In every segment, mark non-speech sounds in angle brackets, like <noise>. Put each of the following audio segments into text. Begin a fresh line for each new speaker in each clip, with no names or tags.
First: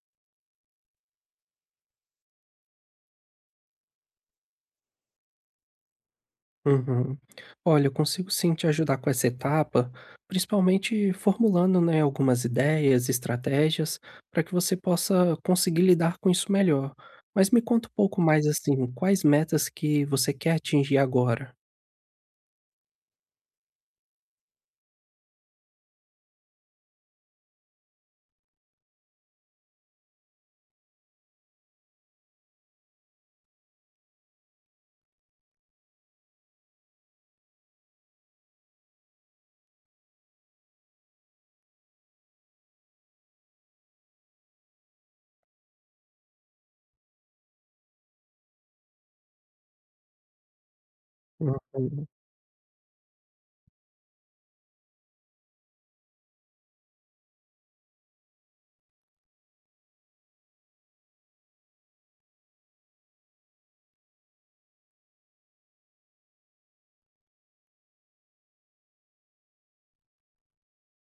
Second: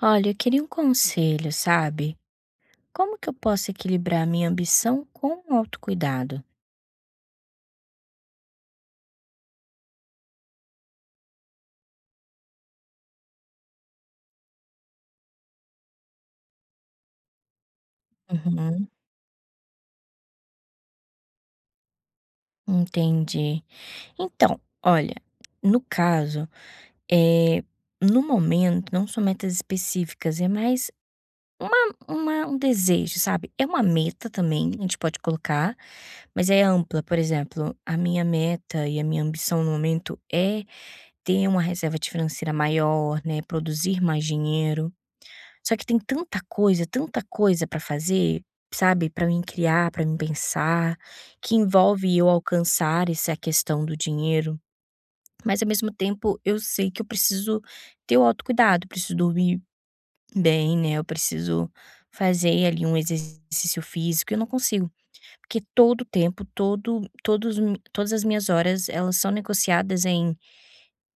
Olha, eu queria um conselho, sabe? Como que eu posso equilibrar minha ambição com o autocuidado?
Uhum. Olha, eu consigo sim te ajudar com essa etapa, principalmente formulando, né, algumas ideias, estratégias, para que você possa conseguir lidar com isso melhor. Mas me conta um pouco mais
Uhum,
assim, quais metas que você quer atingir agora?
entendi. Então, olha, no caso, eh, no momento, não são metas específicas, é mais um desejo, sabe? É uma meta também, a gente pode colocar, mas é ampla. Por exemplo, a minha meta e a minha ambição no momento é ter uma reserva de financeira maior, né? Produzir mais dinheiro. Só que tem tanta coisa pra fazer, sabe, pra mim criar, pra mim pensar, que
Uhum,
envolve eu alcançar essa questão do dinheiro, mas ao mesmo tempo eu sei que eu preciso ter o autocuidado, eu preciso dormir bem, né, eu preciso fazer ali um exercício físico, eu não consigo, porque todo o tempo, todo todos mi todas as minhas horas, elas são negociadas em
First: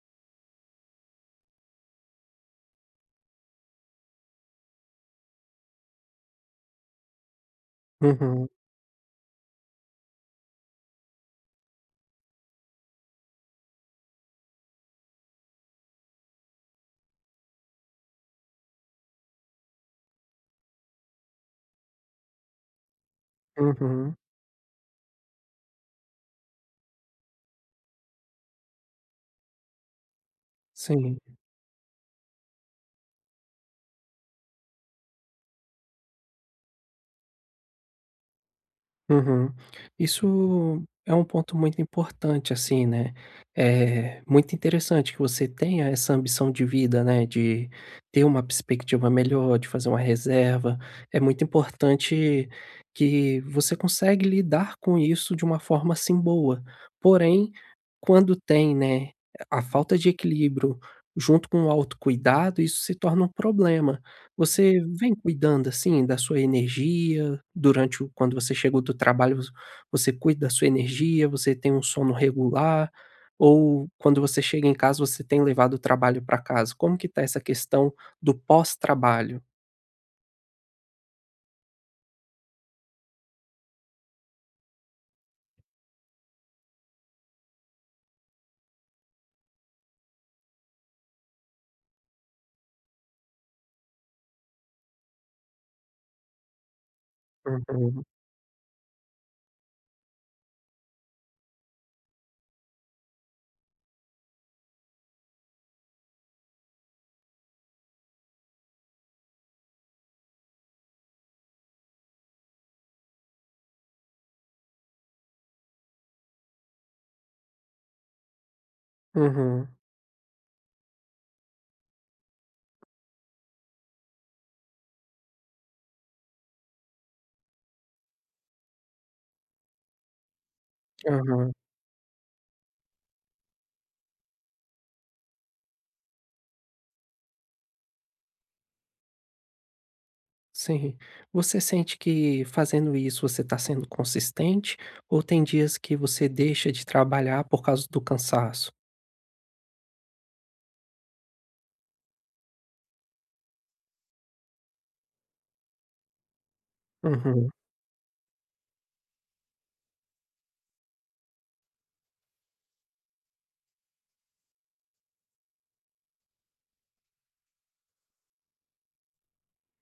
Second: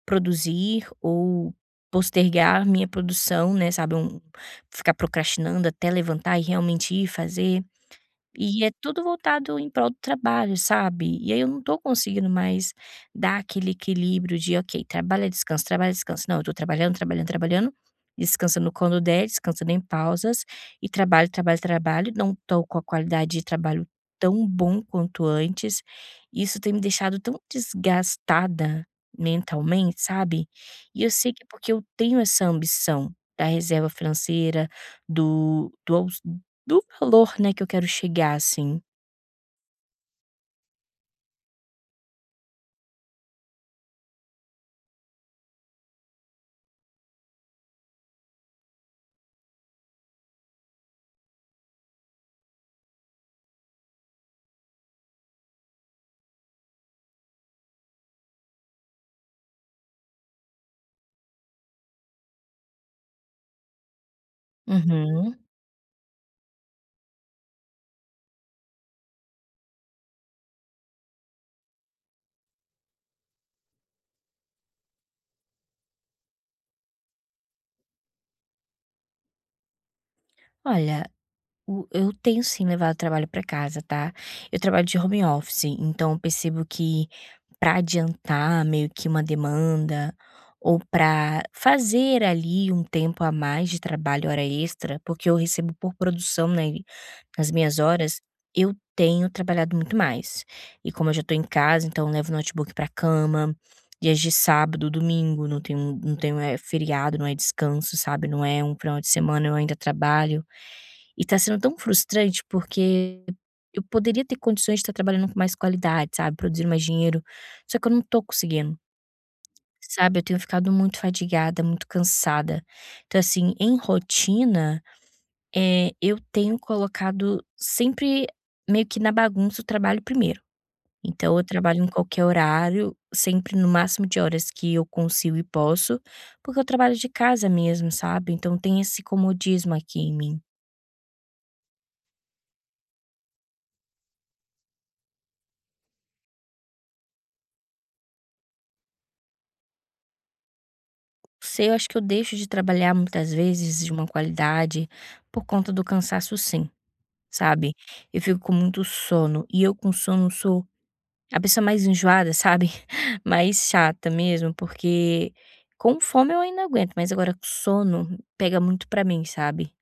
produzir ou postergar minha produção, né, sabe, um ficar procrastinando até levantar e realmente ir fazer.
uhum,
E é tudo voltado em prol do trabalho, sabe. E aí eu não tô conseguindo mais dar aquele equilíbrio de: "Ok, trabalha, descansa, trabalha, descansa". Não, eu tô trabalhando, trabalhando, trabalhando, descansando quando der, descansando em pausas e trabalho, trabalho, trabalho. Não tô com a qualidade de trabalho
uhum,
tão bom quanto antes. Isso tem me deixado tão desgastada mentalmente, sabe. E eu
sim.
sei que é porque eu tenho essa ambição da reserva financeira, do do do valor, né, que eu quero chegar, assim.
Uhum. Isso é um ponto muito importante, assim, né? É muito interessante que você tenha essa ambição de vida, né? De ter uma perspectiva melhor, de fazer uma reserva. É muito importante que você consegue lidar com isso de uma forma assim boa. Porém, quando tem, né, a falta de equilíbrio junto com o autocuidado, isso se torna um problema. Você vem
Uhum.
cuidando assim da sua energia, durante o quando você chegou do trabalho, vo você cuida da sua energia, você tem um sono regular, ou quando você chega em casa, você tem levado o trabalho para casa? Como que tá essa questão do pós-trabalho?
Olha, O eu tenho sim levado o trabalho para casa, tá. Eu trabalho de home office, então eu percebo que para adiantar meio que uma demanda, ou para fazer ali um tempo a mais de trabalho, hora extra, porque eu recebo por produção, né, nas minhas
Uhum,
horas, eu tenho trabalhado muito mais. E como eu já tô em casa, então eu levo o notebook para cama, dias de sábado, domingo, feriado, não é descanso, sabe, não é um final de semana, eu ainda trabalho. E tá sendo tão frustrante, porque eu poderia ter condições de estar trabalhando com mais qualidade, sabe, produzir mais dinheiro, só que eu não tô conseguindo,
uhum,
sabe. Eu tenho ficado muito fadigada, muito cansada. Então, assim, em rotina, eu tenho colocado sempre meio que na bagunça o trabalho primeiro. Então eu
aham,
trabalho em qualquer horário, sempre no máximo de horas que eu consigo e posso, porque eu trabalho de casa mesmo, sabe. Então tem esse comodismo aqui em mim.
sim. Você sente que fazendo isso você está sendo consistente, ou tem dias que você deixa de trabalhar por causa do cansaço?
Sei, eu acho que eu deixo de trabalhar muitas vezes de uma qualidade por conta do cansaço sim,
Uhum.
sabe. Eu fico com muito sono e eu com sono sou a pessoa mais enjoada, sabe, <laughs> mais chata mesmo, porque com fome eu ainda aguento, mas agora com sono pega muito pra mim, sabe.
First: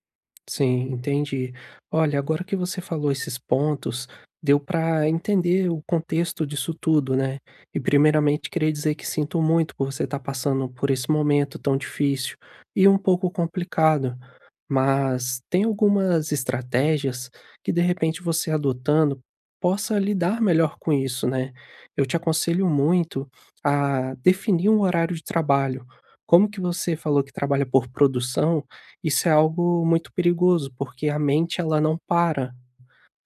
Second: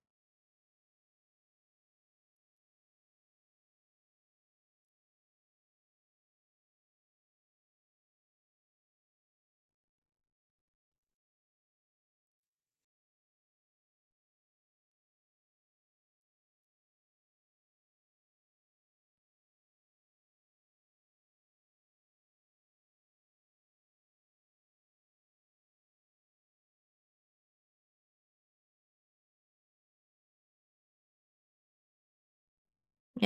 Sim, entendi. Olha, agora que você falou esses pontos, deu para entender o contexto disso tudo, né? E primeiramente queria dizer que sinto muito por você estar passando por esse momento tão difícil e um pouco complicado. Mas tem algumas estratégias que de repente você adotando possa lidar melhor com isso, né? Eu te aconselho muito a definir um horário de trabalho. Como que você falou que trabalha por produção, isso é algo muito perigoso, porque a mente ela não para.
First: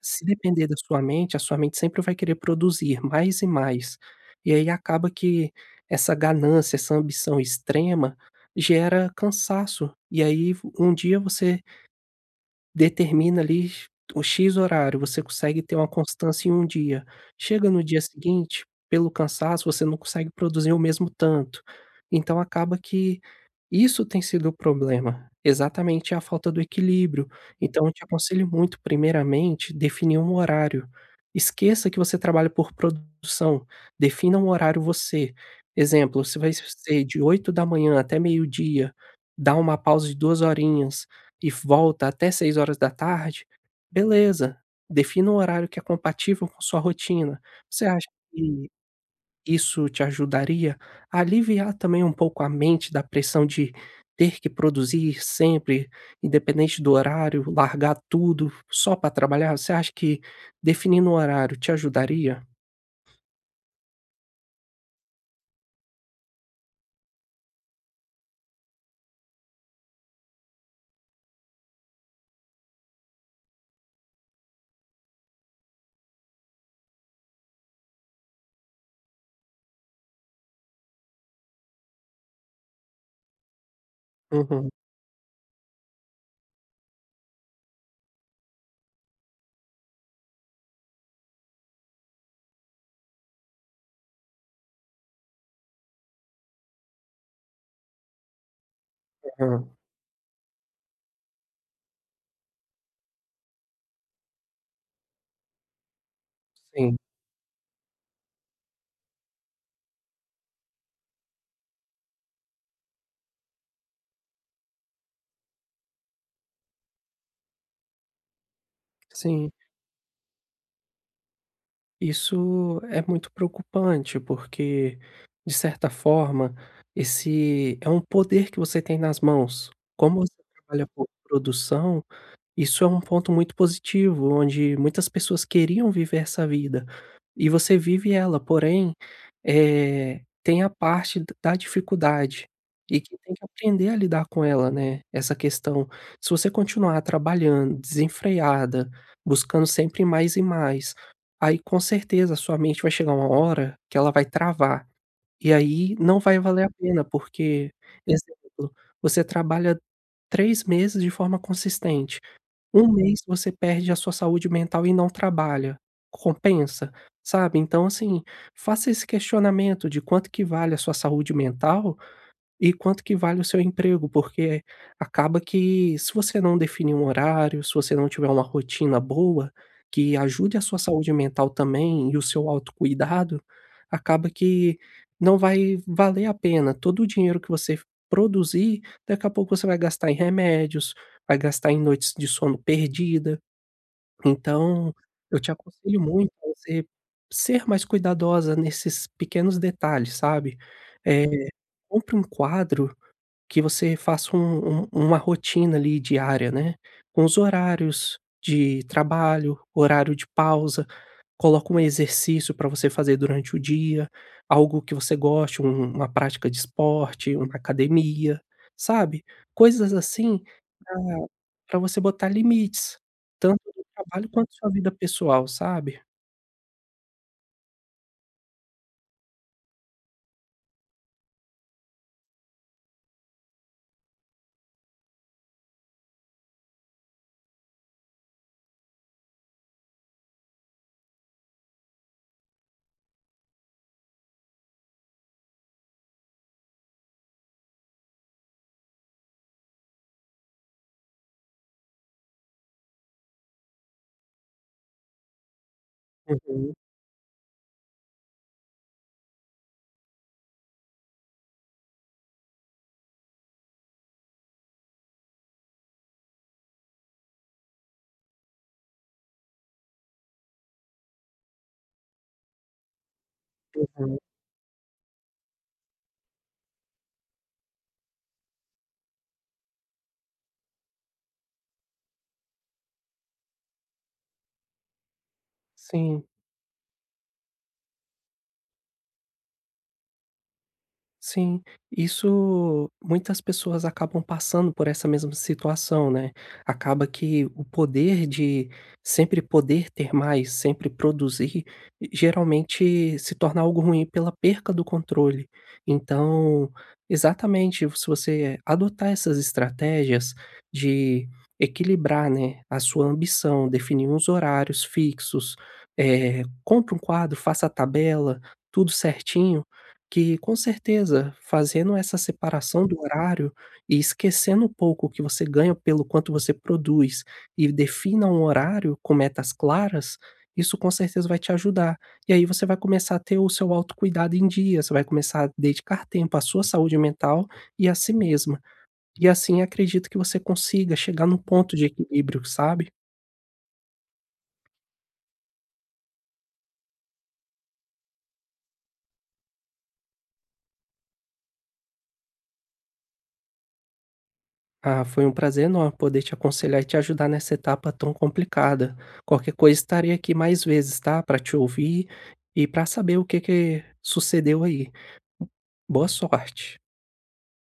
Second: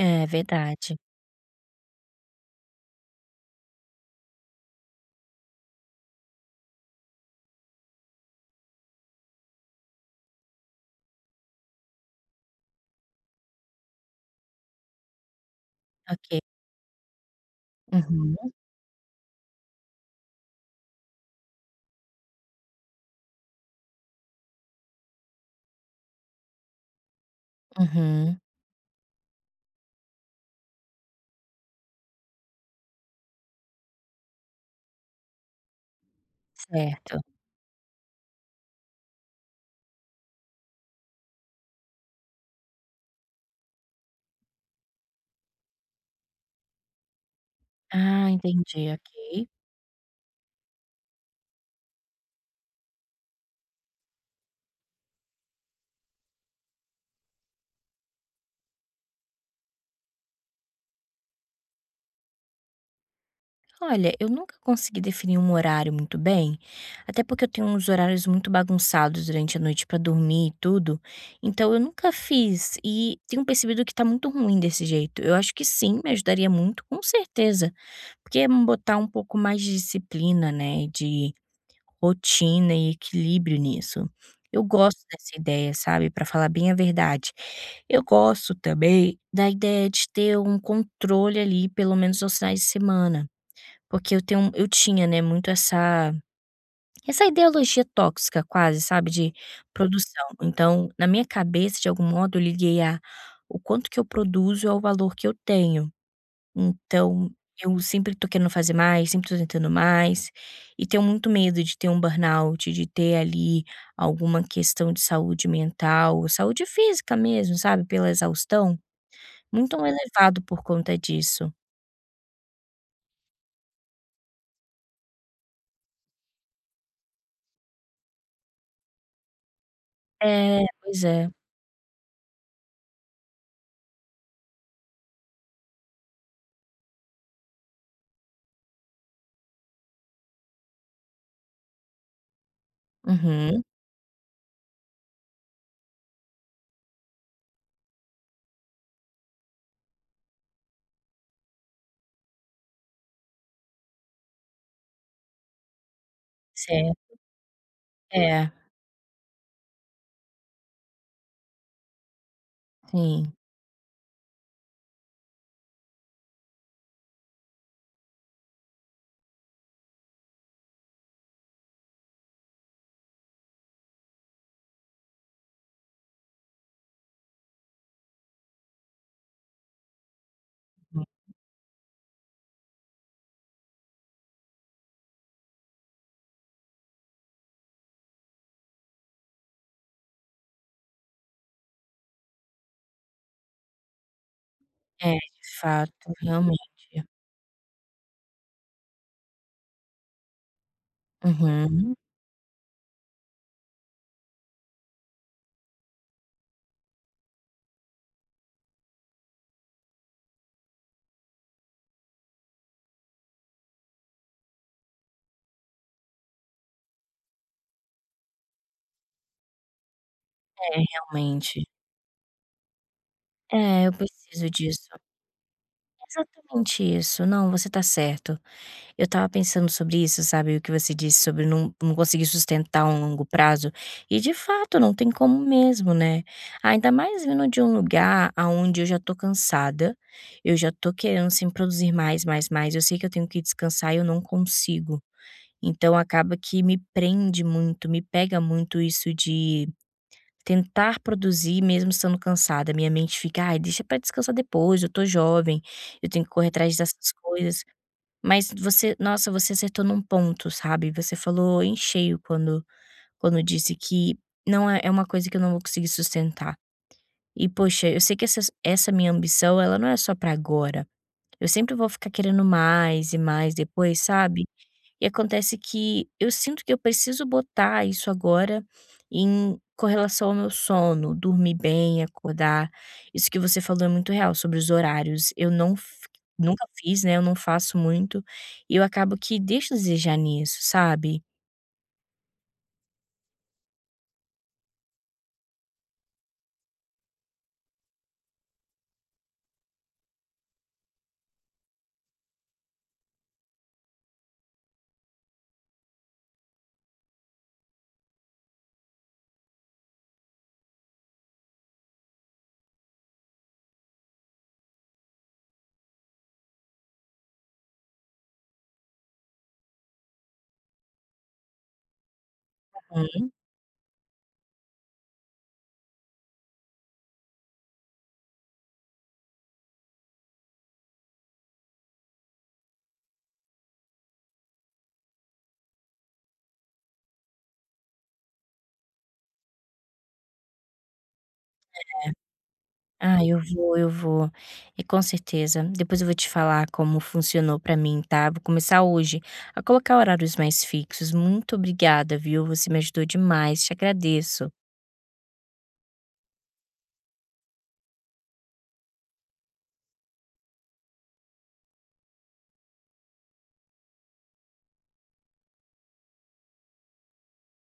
Se depender da
verdade.
sua mente, a sua mente sempre vai querer produzir mais e mais. E aí acaba que essa ganância, essa ambição extrema gera cansaço. E aí um dia você determina ali o "x" horário, você consegue ter uma
Ok.
constância em um dia. Chega no dia
Uhum,
seguinte, pelo cansaço, você não consegue produzir o mesmo tanto. Então acaba que isso tem sido o problema, exatamente a falta do equilíbrio. Então eu te
uhum.
aconselho muito, primeiramente, definir um horário. Esqueça que você trabalha por produção, defina um horário você. Exemplo, se vai ser
Certo.
de oito da manhã até meio dia, dá uma pausa de 2 horinhas e volta até seis horas da tarde, beleza, defina um horário que é compatível com sua rotina. Você acha
Ah,
que
entendi, ok.
isso te ajudaria a aliviar também um pouco a mente da pressão de ter que produzir sempre, independente do horário, largar tudo só para trabalhar? Você acha que definindo um horário te ajudaria?
Olha, eu nunca consegui definir um horário muito bem, até porque eu tenho uns horários muito bagunçados durante a noite pra dormir e tudo. Então eu nunca fiz e tenho percebido que tá muito ruim desse jeito. Eu acho que sim, me ajudaria muito, com certeza, porque é botar um pouco mais de disciplina, né, de rotina e equilíbrio nisso. Eu
Uhum,
gosto dessa ideia, sabe? Pra falar bem a verdade. Eu gosto também da ideia de ter um controle ali, pelo menos aos finais de semana. Porque eu tinha, né, muito essa essa ideologia tóxica quase, sabe, de
aham.
produção. Então, na minha cabeça, de algum modo, eu liguei a o quanto que eu produzo ao valor que eu tenho.
Sim,
Então, eu sempre tô querendo fazer mais, sempre tô tentando mais, e tenho muito medo de ter um burnout, de ter ali alguma questão de saúde mental, saúde física mesmo, sabe, pela exaustão,
sim.
muito um elevado por conta disso.
Isso é muito preocupante, porque, de certa forma, esse é um poder que você tem nas mãos. Como você
É,
trabalha
pois
por
é.
produção, isso é um ponto muito positivo, onde muitas pessoas queriam viver essa vida, e você vive ela, porém, tem a parte d da dificuldade, e que tem que
Uhum.
aprender a lidar com ela, né, essa questão. Se você continuar trabalhando desenfreada, buscando sempre mais e mais, aí com certeza a sua mente vai chegar uma hora que ela vai travar, e aí não vai valer a pena,
Certo,
porque,
é.
exemplo, você trabalha 3 meses de forma consistente. Um mês
Sim.
você perde a sua saúde mental e não trabalha. Compensa? Sabe, então assim, faça esse questionamento de quanto que vale a sua saúde mental e quanto que vale o seu emprego, porque acaba que se você não definir um horário, se você não tiver uma rotina boa, que ajude a sua saúde mental também e o seu autocuidado, acaba que não vai valer a pena. Todo o dinheiro que você produzir, daqui a pouco você vai gastar em remédios, vai gastar em noites de sono perdida. Então,
É,
eu
de
te aconselho
fato,
muito a
realmente.
você ser mais cuidadosa nesses pequenos detalhes, sabe? Eh,
Uhum.
compre um quadro que você faça uma rotina ali diária, né, com os horários de trabalho, horário de pausa, coloca um exercício para você fazer durante o dia, algo que você goste, uma prática de esporte, uma academia, sabe, coisas assim
É, realmente.
para você botar limites, tanto no
É, eu
trabalho
preciso
quanto na sua
disso.
vida pessoal, sabe.
Exatamente isso. Não, você tá certo. Eu estava pensando sobre isso, sabe, o que você disse sobre não conseguir sustentar um longo prazo, e de fato não tem como mesmo, né. Ainda mais vindo de um lugar aonde eu já tô cansada, eu já tô querendo, sim, produzir mais, mais, mais, eu sei que eu tenho que descansar e eu não consigo. Então acaba que me prende muito, me pega muito isso de tentar produzir mesmo estando cansada. Minha mente fica: "Ai, deixa pra descansar depois, eu tô jovem, eu tenho que correr
Uhum,
atrás dessas coisas". Mas você, nossa, você acertou num ponto, sabe. Você falou em cheio quando disse que não é é uma coisa que eu não vou conseguir sustentar. E poxa, eu sei que essa minha ambição, ela não é só pra agora. Eu sempre vou ficar querendo mais e mais depois,
uhum,
sabe. E acontece que eu sinto que eu preciso botar isso agora em correlação ao meu sono, dormir bem, acordar. Isso que você falou é muito real sobre os horários. Eu não fi
sim.
Nunca fiz, né, eu não faço muito, e eu acabo que deixo a desejar nisso, sabe.
Sim, isso muitas pessoas acabam passando por essa mesma situação, né. Acaba que o poder de sempre poder ter mais, sempre produzir, geralmente se torna algo ruim pela perca do controle. Então, exatamente, se você adotar essas estratégias de equilibrar, né, a sua ambição, definir uns horários fixos, compra um quadro, faça a tabela, tudo certinho, que com certeza, fazendo essa separação do
Uhum.
horário e esquecendo um pouco o que você ganha pelo quanto você produz e defina um horário com metas claras, isso com certeza vai te ajudar. E aí você vai começar a ter o seu autocuidado em dia, você vai começar a dedicar tempo à sua saúde mental e a si mesma. E assim acredito que você consiga chegar num ponto de equilíbrio, sabe?
Ah, eu vou, eu vou. E com certeza. Depois eu vou te falar como funcionou pra mim, tá. Vou começar hoje a colocar horários mais fixos. Muito obrigada, viu. Você me ajudou demais, te agradeço.
Ah, foi um prazer enorme poder te aconselhar e te ajudar nessa etapa tão complicada. Qualquer coisa, estarei aqui mais vezes, tá? Para te ouvir e para saber o que que sucedeu aí. Boa sorte.